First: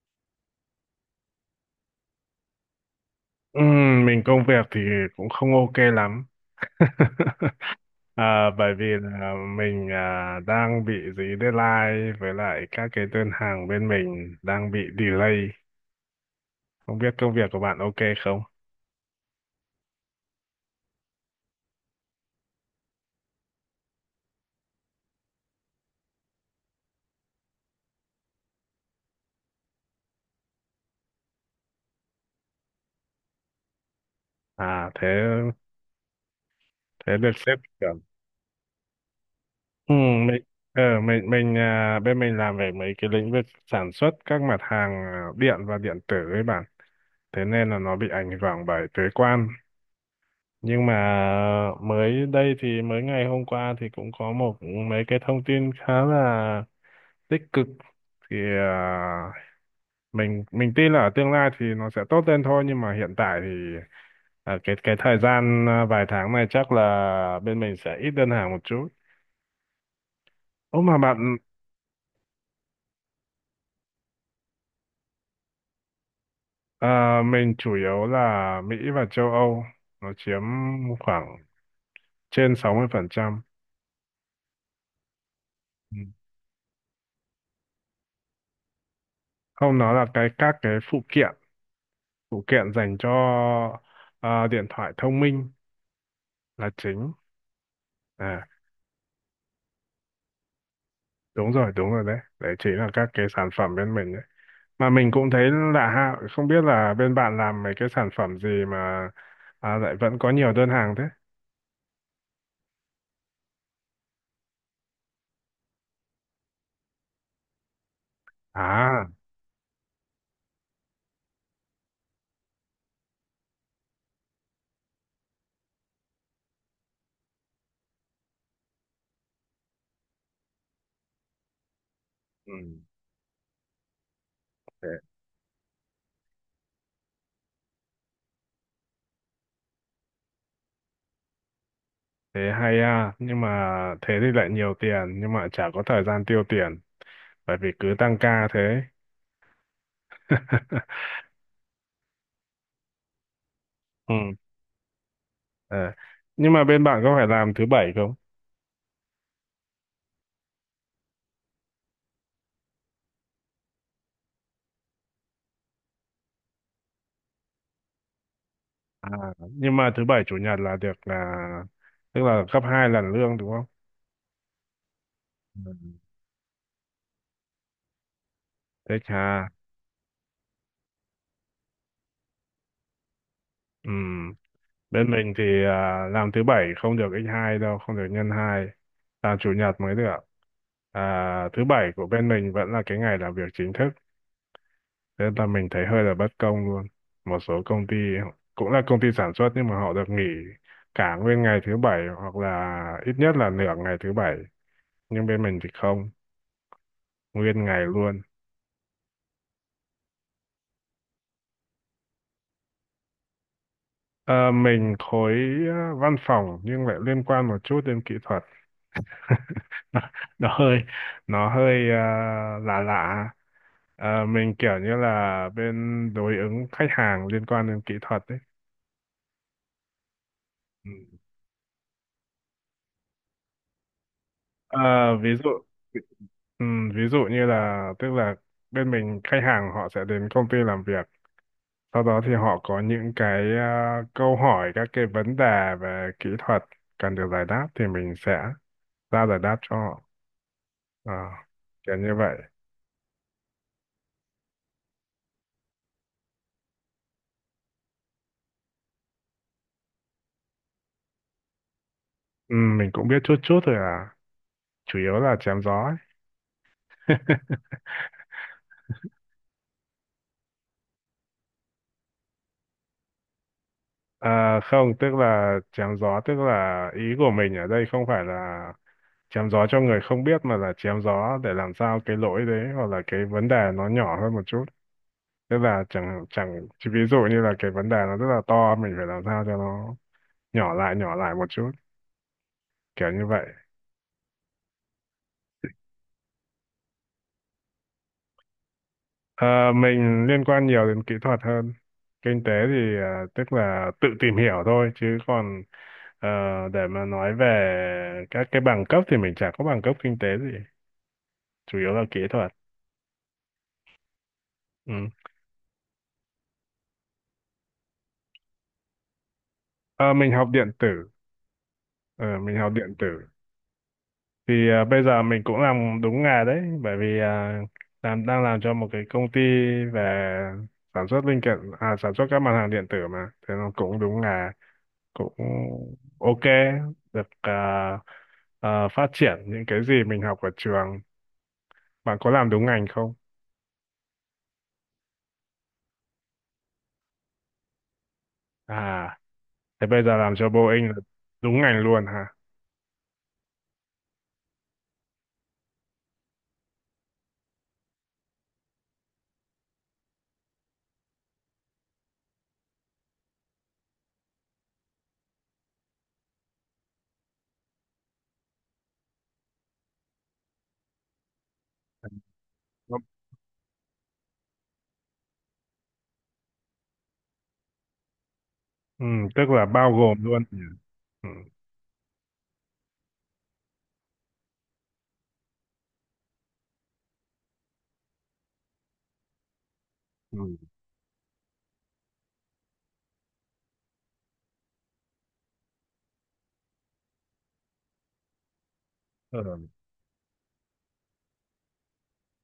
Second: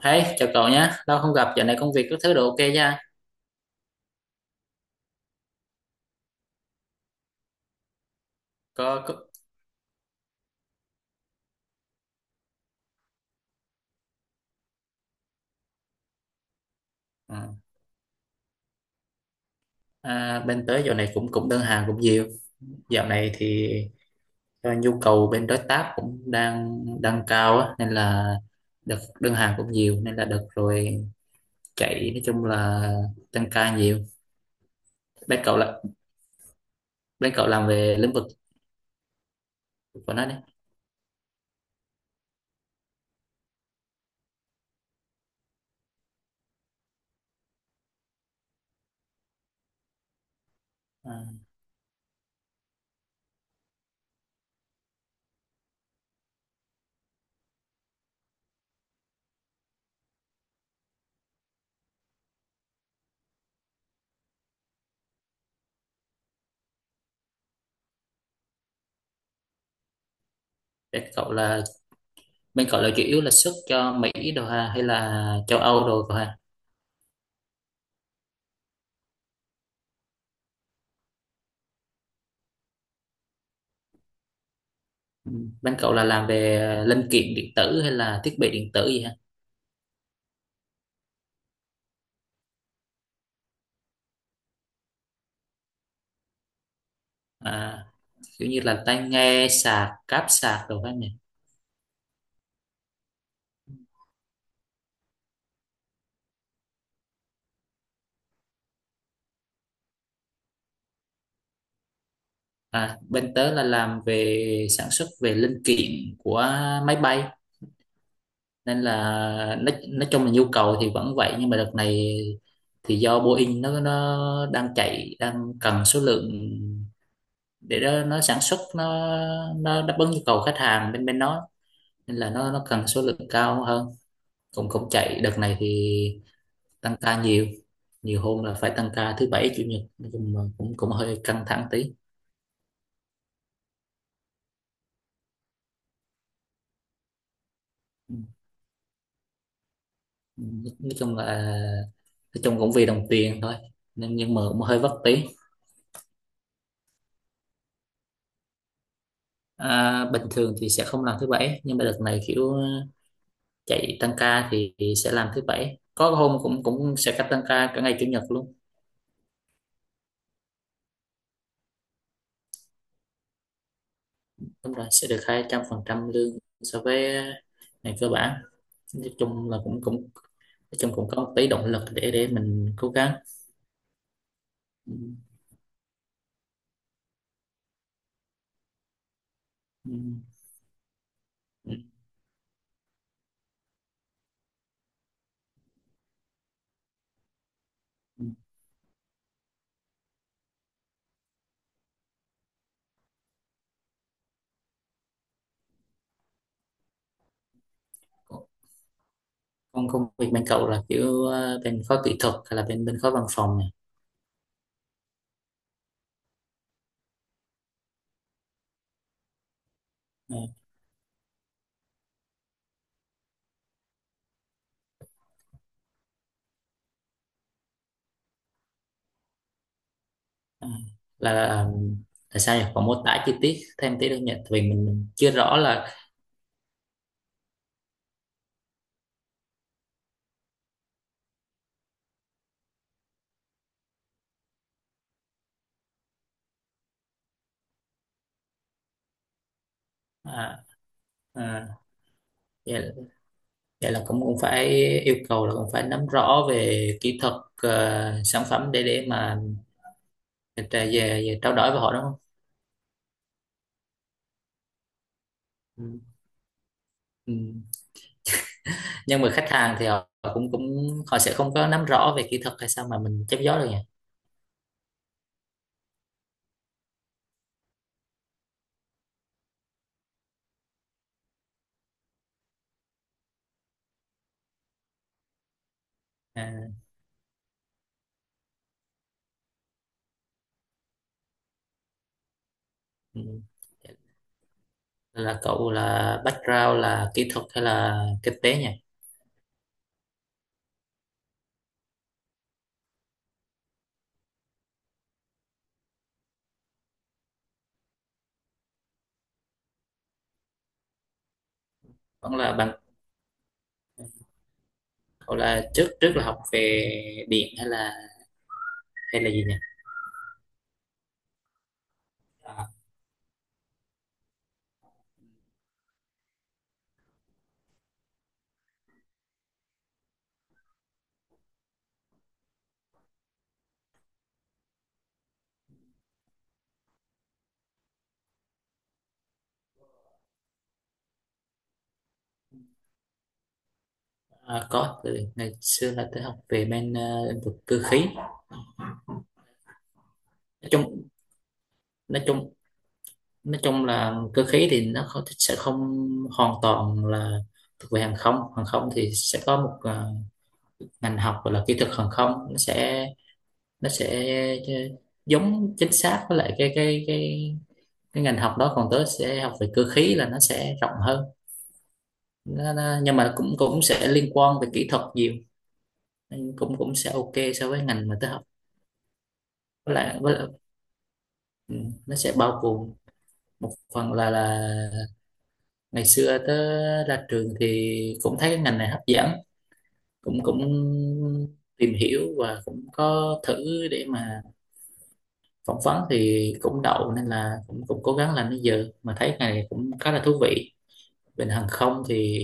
Hey, chào cậu nhé, lâu không gặp, dạo này công việc các thứ đều ok nha. Mình công việc thì cũng không ok lắm. Bởi vì Có, có. là mình đang bị dí deadline với lại các cái đơn hàng bên mình đang bị delay. Không biết công Ừ. việc của bạn ok không? À, bên tới dạo này cũng cũng đơn hàng cũng nhiều. Dạo này thì do nhu cầu bên đối tác cũng đang đang cao á, nên là đợt đơn hàng cũng nhiều nên là đợt rồi chạy nói chung là tăng ca nhiều. Thế Bên cậu là thế được Bên cậu sếp làm về kiểu. lĩnh vực của nó đấy. Mình mình bên mình làm về mấy cái lĩnh vực sản xuất các mặt hàng điện và điện tử với bạn, thế nên là nó bị ảnh hưởng bởi thuế quan. Nhưng mà À, mới đây thì mới ngày hôm qua thì cũng có một mấy cái thông tin khá là tích cực, thì à, mình tin là ở tương lai thì nó sẽ tốt lên thôi, nhưng mà hiện tại thì cái thời gian vài tháng này chắc là bên mình sẽ ít đơn hàng một chút. Ô mà bên cậu bạn, là bên cậu là chủ yếu là xuất cho Mỹ đồ ha hay là châu Âu đồ cậu ha? Mình chủ yếu là Mỹ và châu Âu, nó chiếm khoảng trên 60%. Ừ. Bên cậu Ừ. là làm về linh kiện điện tử hay là thiết bị điện tử gì ha? Không, nói là cái các phụ kiện, phụ kiện dành cho điện thoại thông minh là chính. À, À, kiểu như là tai nghe sạc cáp sạc đồ các nhỉ. đúng rồi, đúng rồi, đấy đấy chính là các cái sản phẩm bên mình đấy. Mà mình cũng thấy lạ ha, không biết là bên bạn làm mấy cái sản phẩm gì mà lại vẫn có nhiều đơn hàng thế. À, bên tớ là làm về sản xuất về linh kiện của máy bay nên là À. nói chung là nhu cầu thì vẫn vậy, nhưng mà đợt này thì do Boeing nó đang chạy đang cần số lượng để đó nó sản xuất nó đáp ứng nhu cầu khách hàng bên bên nó, nên là Ừ. nó cần số lượng cao hơn, cũng Thế. cũng chạy đợt này thì tăng ca nhiều, nhiều hôm là phải tăng ca thứ bảy chủ nhật, nói chung là cũng cũng hơi căng thẳng tí. Thế hay à, nhưng mà thế thì lại nhiều tiền nhưng mà chả có thời gian tiêu tiền, bởi vì cứ Ừ, tăng ca thế. ừ, nói chung là nói chung cũng vì đồng tiền thôi nên Ừ. nhưng mà cũng hơi vất tí. Ờ. Nhưng mà bên bạn có phải làm thứ bảy không? À, bình thường thì sẽ không làm thứ bảy, nhưng mà đợt này kiểu chạy tăng ca thì sẽ làm thứ bảy, có hôm cũng cũng sẽ cắt tăng ca cả ngày chủ nhật luôn. À, nhưng mà thứ bảy chủ nhật là được, là tức là gấp hai lần lương đúng không? Đúng rồi, sẽ được hai trăm Ừ. phần trăm lương so với ngày cơ bản. Thế Nói chà. chung là cũng cũng nói chung cũng có một tí động lực để mình cố gắng. Ừ. Ừ, Bên mình thì làm thứ bảy không được x 2 đâu, không được nhân hai, làm chủ nhật ừ, mới được. Thứ ừ, bảy của bên mình vẫn là cái ngày làm việc chính thức. Thế là mình thấy hơi là bất công luôn. Một số công ty ừ. cũng là công ty sản xuất nhưng mà họ được nghỉ cả nguyên ngày thứ bảy hoặc là ít nhất là nửa ngày thứ bảy. Nhưng bên mình thì không, nguyên ngày luôn. Còn công việc bên cậu là kiểu bên khối kỹ thuật hay là bên bên khối văn phòng này? Ờ, mình khối văn phòng nhưng lại liên quan một chút đến kỹ thuật. nó, Ờ, nó hơi nó hơi lạ lạ. Ờ, mình kiểu như là bên đối ứng khách hàng liên quan đến kỹ thuật đấy. ờ, Ừ. là là sao nhỉ? Còn mô tả chi tiết thêm tí được nhỉ? Tại vì Ờ, mình ví chưa dụ, rõ là. Ví dụ như là tức là bên mình khách hàng họ sẽ đến công ty làm việc, sau đó thì họ có những cái câu hỏi, các cái vấn đề về kỹ thuật cần được giải đáp thì mình sẽ ra giải đáp cho họ. à, Ờ, à, kiểu như vậy. vậy, vậy là cũng cũng phải yêu cầu là cũng phải nắm rõ về kỹ thuật, sản phẩm để mà về, về trao đổi với họ đúng không? Ừ, mình cũng biết chút chút thôi à. Chủ yếu là chém gió Ừ. ấy. Ừ. Nhưng mà khách hàng thì họ họ cũng cũng họ sẽ không có nắm rõ về kỹ thuật hay sao mà mình chấp gió được nhỉ? À, không, tức là chém gió, tức là ý của mình ở đây không phải là chém gió cho người không biết mà là chém gió để làm sao cái lỗi đấy hoặc là cái vấn đề nó nhỏ hơn một chút. Tức là chẳng chẳng À, chỉ ví dụ như là cái vấn đề nó rất là to mình phải làm sao cho nó nhỏ lại, nhỏ lại một chút, kiểu ừ. như vậy. Nên là cậu là background là kỹ thuật hay là kinh tế nhỉ? Ờ, mình liên quan nhiều đến kỹ thuật hơn. Kinh tế thì tức là tự tìm hiểu thôi, chứ còn ờ, để mà nói về các cái bằng cấp thì mình chả có bằng cấp kinh tế gì, chủ yếu là kỹ Vẫn thuật. là bằng Ừ. cậu là trước trước là học về điện hay là gì nhỉ? Ờ, mình học điện tử. Ờ, mình à, học điện tử. Thì ờ, bây giờ mình cũng làm đúng nghề đấy, bởi vì đang làm cho một cái công ty về sản xuất linh kiện, à, sản xuất các mặt hàng điện tử mà, thế nó cũng đúng nghề, cũng ok, được phát triển những cái gì mình học ở trường. Bạn có làm đúng ngành không? Có, từ ngày xưa là tôi học về bên lĩnh vực cơ khí. À, thế bây giờ làm cho nói Boeing là chung đúng ngành luôn nói hả? chung nói chung là cơ khí thì nó không, sẽ không hoàn toàn là thuộc về hàng không. Hàng không thì sẽ có một ngành học gọi là kỹ thuật hàng không, nó sẽ giống chính xác với lại cái ngành học đó, còn tớ sẽ học về cơ khí là nó sẽ rộng hơn, Nó- nhưng mà cũng cũng sẽ liên quan về kỹ thuật nhiều. Nên cũng cũng sẽ ok so với ngành mà tớ học. Ừ, tức là bao với lại, gồm với luôn lại nhỉ? Ừ. ừ, nó sẽ bao gồm một phần là ngày xưa tớ ra trường thì cũng thấy cái ngành này hấp dẫn, cũng Ừ. cũng tìm hiểu và cũng có thử để mà phỏng vấn thì cũng đậu, nên là cũng cũng cố gắng làm đến giờ, mà thấy cái Ờ. này cũng khá là thú vị. Bên hàng không thì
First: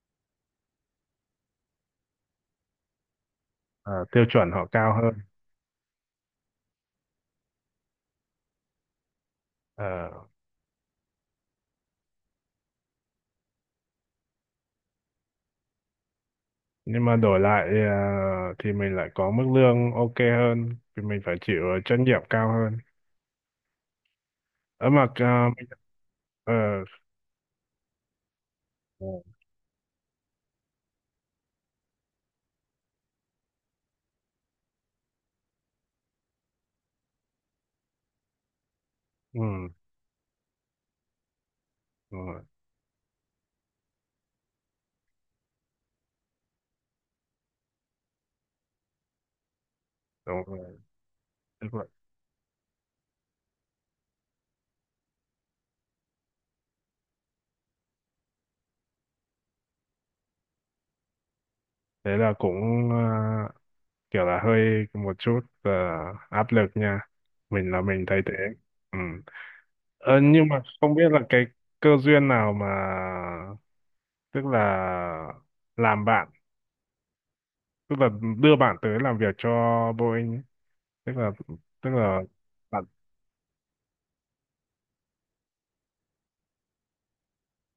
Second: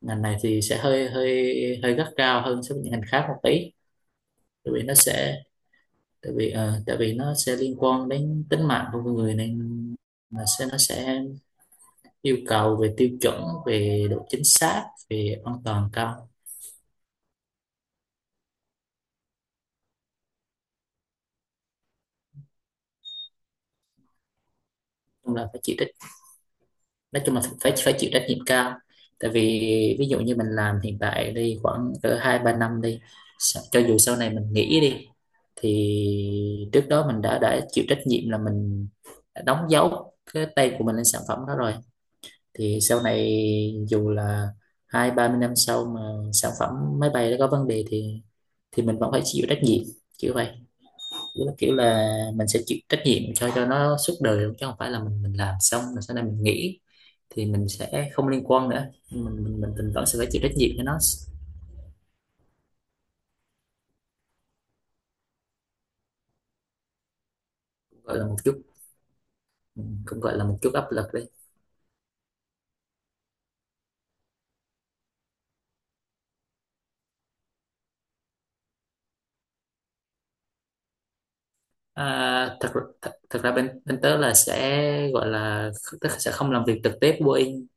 ngành này thì sẽ hơi hơi hơi gắt gao hơn so với những ngành khác một tí. À, tiêu chuẩn họ tại vì cao nó hơn. sẽ Tại vì nó sẽ liên quan đến tính mạng của con người, nên Ờ, mà sẽ nó sẽ yêu cầu về tiêu chuẩn, về độ chính xác, về an toàn cao. Nhưng mà đổi lại thì mình lại có mức lương ok hơn thì mình phải chịu trách nhiệm cao hơn ở mà chung là phải mình- chỉ trách ờ, nói chung là phải phải chịu trách nhiệm cao. Tại vì ví dụ như mình làm hiện tại đi khoảng cỡ 2-3 năm đi, cho dù sau này mình nghỉ đi, thì trước đó mình đã chịu trách nhiệm là mình đã đóng ừ, dấu cái tay của mình lên sản phẩm đó rồi. đúng rồi, Thì sau này dù là 20-30 năm sau mà sản phẩm máy bay nó có vấn đề, thì mình vẫn phải chịu trách nhiệm, kiểu đúng vậy. rồi. Tức là Tức kiểu là, là mình sẽ chịu trách nhiệm cho nó suốt đời luôn, chứ không phải là mình làm xong rồi sau này mình nghỉ thì mình sẽ không liên quan nữa. Nhưng mình vẫn sẽ phải chịu trách nhiệm cho nó. thế là cũng kiểu là hơi một chút áp lực nha, mình là mình Gọi thấy là thế. một chút, Ừ. Ờ, cũng gọi là nhưng một mà chút áp không biết lực là đi. cái cơ duyên nào mà tức là làm bạn, tức là đưa bạn tới làm việc cho Boeing ấy. Tức là tức là À, thật, bạn thật thật ra bên bên tớ là sẽ gọi là tớ sẽ không làm việc trực tiếp với Boeing,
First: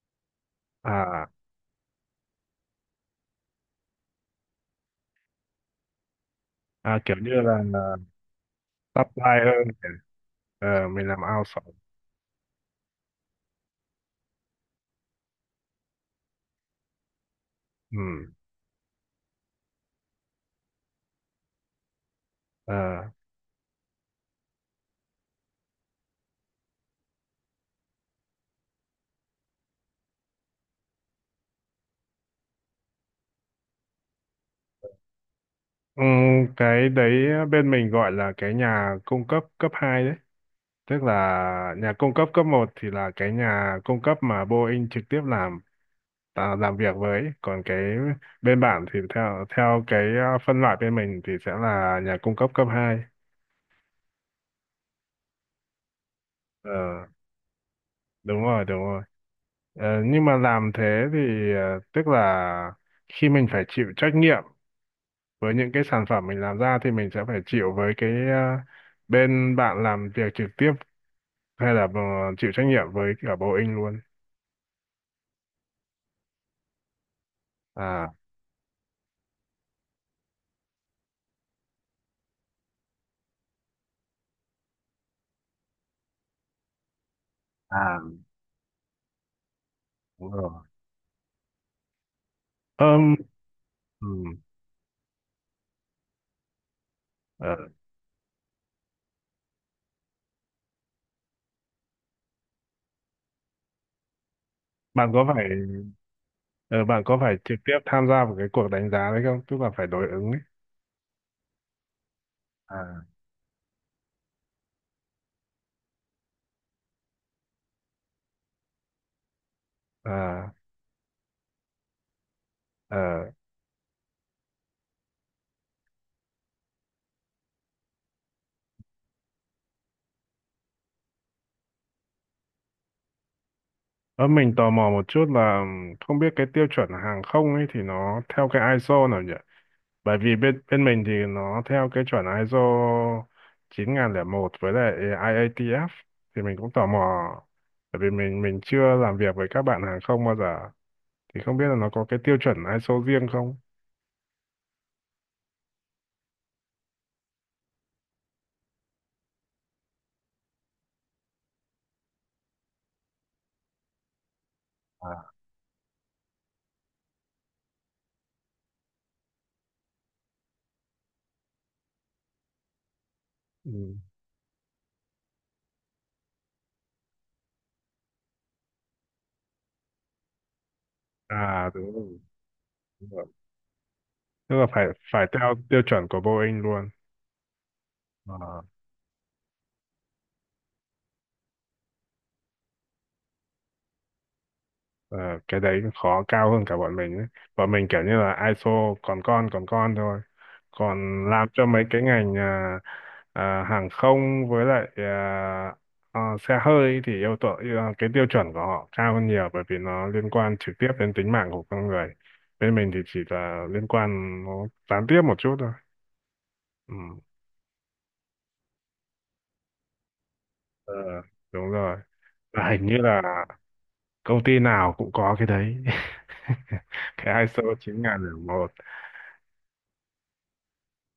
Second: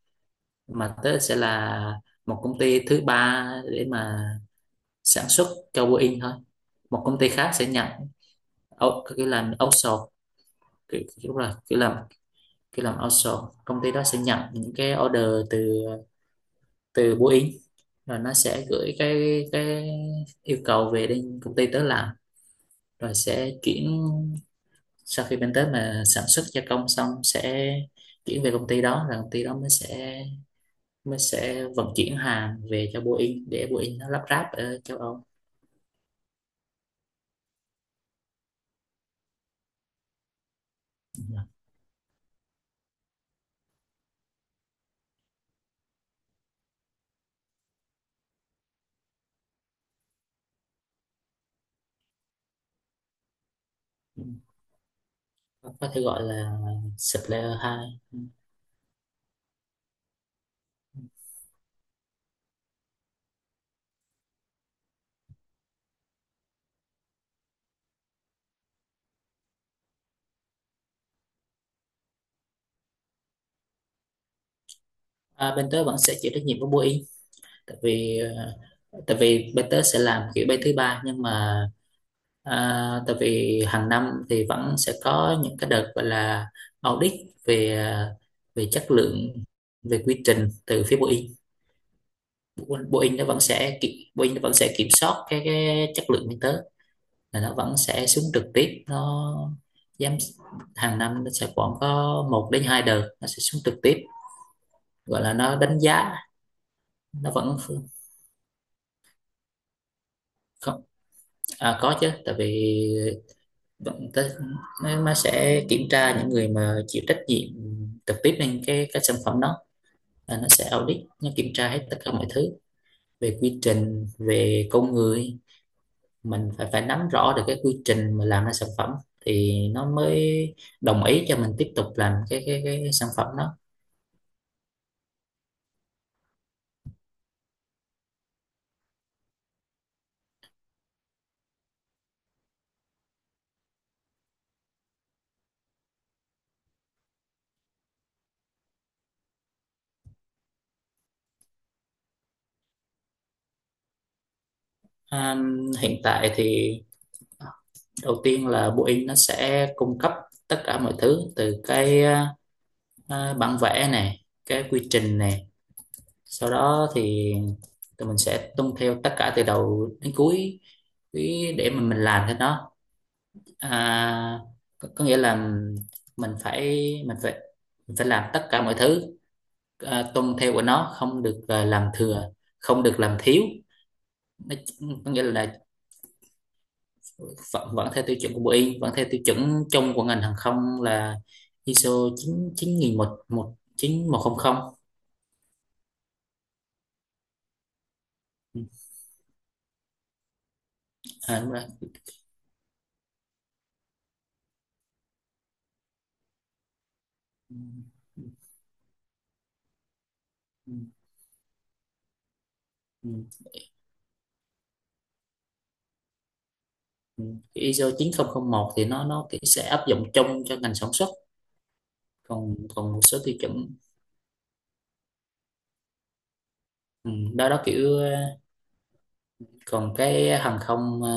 mà tớ à, sẽ là một công ty thứ ba để mà sản xuất cho Boeing thôi. Một kiểu công ty như khác sẽ nhận là supply kiểu làm hơn. outsource, Ờ, kiểu, mình làm kiểu là outsource. kiểu làm khi làm outsource công ty đó sẽ nhận những cái order từ từ Boeing, rồi Ừ. nó sẽ gửi cái yêu cầu về đến công ty tớ làm, Ờ. rồi sẽ chuyển sau khi bên tớ mà sản xuất gia công xong sẽ chuyển về công ty đó, rồi công ty đó mới sẽ vận chuyển hàng về cho Boeing để Boeing nó lắp ráp ở châu Âu. Ừ, cái đấy bên mình gọi là cái nhà cung cấp cấp 2 đấy, tức là nhà cung cấp cấp một thì là cái nhà cung cấp mà Boeing trực tiếp làm làm việc với, còn cái bên bạn thì theo theo cái phân loại bên mình thì sẽ là nhà cung cấp cấp 2. Ừ. Có thể gọi là Ờ, supplier hai. đúng rồi, đúng rồi. Ờ, nhưng mà làm thế thì tức là khi mình phải chịu trách nhiệm với những cái sản phẩm mình làm ra thì mình sẽ phải chịu với cái bên bạn làm việc trực tiếp, hay là chịu trách nhiệm với cả Boeing luôn. À, bên tớ vẫn sẽ chịu trách nhiệm của Boeing, tại À, vì tại vì bên tớ sẽ làm kiểu bay thứ ba, nhưng mà tại vì hàng năm thì vẫn sẽ có những cái đợt gọi là audit về à về chất lượng, về quy đúng trình rồi. từ phía Boeing. ờm, Boeing nó vẫn sẽ kiểm Boeing ừm, nó vẫn sẽ kiểm soát cái chất lượng bên tớ, là nó ờ, vẫn sẽ xuống trực tiếp. Nó giám Hàng năm nó sẽ khoảng có 1 đến 2 đợt nó sẽ xuống trực tiếp, Bạn gọi có là phải nó đánh giá. ờ, bạn có Nó phải vẫn trực tiếp tham gia vào cái cuộc đánh giá đấy không? Tức là phải đối ứng ấy. Không, à, có chứ, tại vì À. vẫn tới nó sẽ kiểm tra những người mà chịu trách nhiệm trực tiếp lên cái sản phẩm đó, là nó À, sẽ audit, nó kiểm tra hết tất cả mọi thứ ờ. về quy trình, về con người. Mình phải phải nắm rõ được cái quy trình mà làm ra sản phẩm thì nó mới đồng ý cho mình tiếp tục làm cái sản phẩm đó. Ờ, mình tò mò một chút là không biết cái tiêu chuẩn hàng không ấy thì nó theo cái ISO nào nhỉ? Bởi vì bên bên mình thì nó theo cái chuẩn ISO một với lại IATF thì mình cũng tò mò bởi vì mình chưa làm việc với các bạn hàng không bao giờ thì không biết là nó có cái tiêu chuẩn ISO riêng không? À, hiện tại thì đầu tiên là Boeing nó sẽ cung cấp tất cả mọi thứ, từ cái bản vẽ này, cái quy trình À. này, sau đó thì tụi mình sẽ tuân theo tất cả từ đầu đến cuối cái để mà mình làm cái đó. Ừ. À, có nghĩa là mình phải mình phải mình phải làm tất cả mọi thứ, à, tuân theo của nó, không được à, À làm đúng rồi. thừa, không được Đúng làm rồi. thiếu nó, Tức là phải có nghĩa phải theo là tiêu chuẩn của Boeing luôn. vẫn theo tiêu chuẩn của bộ Ờ. Y vẫn theo tiêu chuẩn chung của ngành hàng không là ISO 9 9100. Ờ, cái đấy khó cao hơn cả bọn mình ấy. Bọn mình kiểu như là ISO còn con, còn con thôi. Còn À, làm đúng rồi. cho mấy cái ngành hàng không với lại xe hơi thì yêu cầu Ừ. cái tiêu chuẩn của họ cao hơn nhiều bởi vì nó liên quan Ừ. trực tiếp đến tính mạng của con người. Bên mình thì chỉ Ừ. là liên quan nó gián tiếp một chút thôi. Ừ. ISO một thì nó kiểu sẽ áp dụng chung cho ngành sản Ờ, xuất, đúng rồi. còn Và hình còn như một số là tiêu chuẩn. công ty nào cũng có cái đấy. Ừ, Cái đó đó ISO kiểu 9001. còn cái hàng không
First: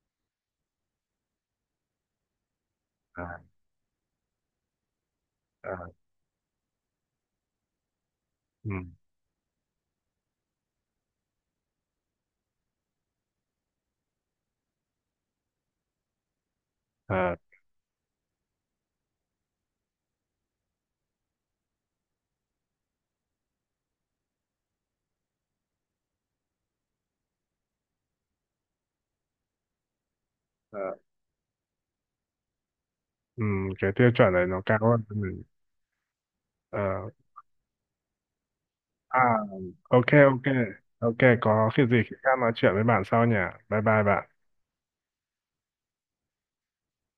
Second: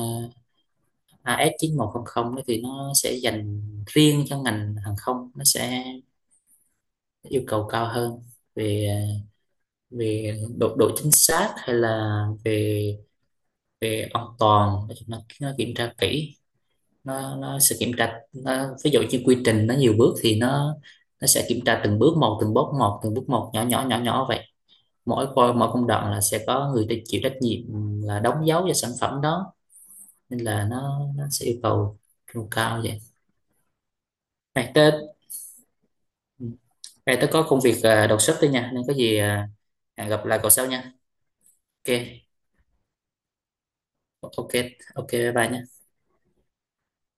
AS 9100 đó thì nó sẽ À, dành riêng cho ngành hàng không, nó sẽ à. yêu cầu cao hơn Ừ. về về độ độ chính xác hay là về về an toàn, nói chung là nó kiểm tra kỹ. À, Nó sẽ kiểm tra nó, ví dụ như quy trình nó nhiều bước thì nó sẽ kiểm tra từng bước một, từng bước một, từng bước một, nhỏ nhỏ nhỏ nhỏ vậy. Mỗi công đoạn là sẽ có người ta chịu trách nhiệm là đóng dấu cho sản phẩm đó, nên là à, nó sẽ yêu cầu yêu cao vậy. ừ, cái tiêu chuẩn này nó này cao tớ hơn mình. Ờ, này tớ có công việc à, đột xuất thôi nha, nên có gì à à, ok, hẹn gặp lại ok. cậu sau nha. Ok, có khi gì Ok. khi khác nói chuyện với bạn sau nhỉ. Bye bye bạn. Ok. Ok bye bye nha.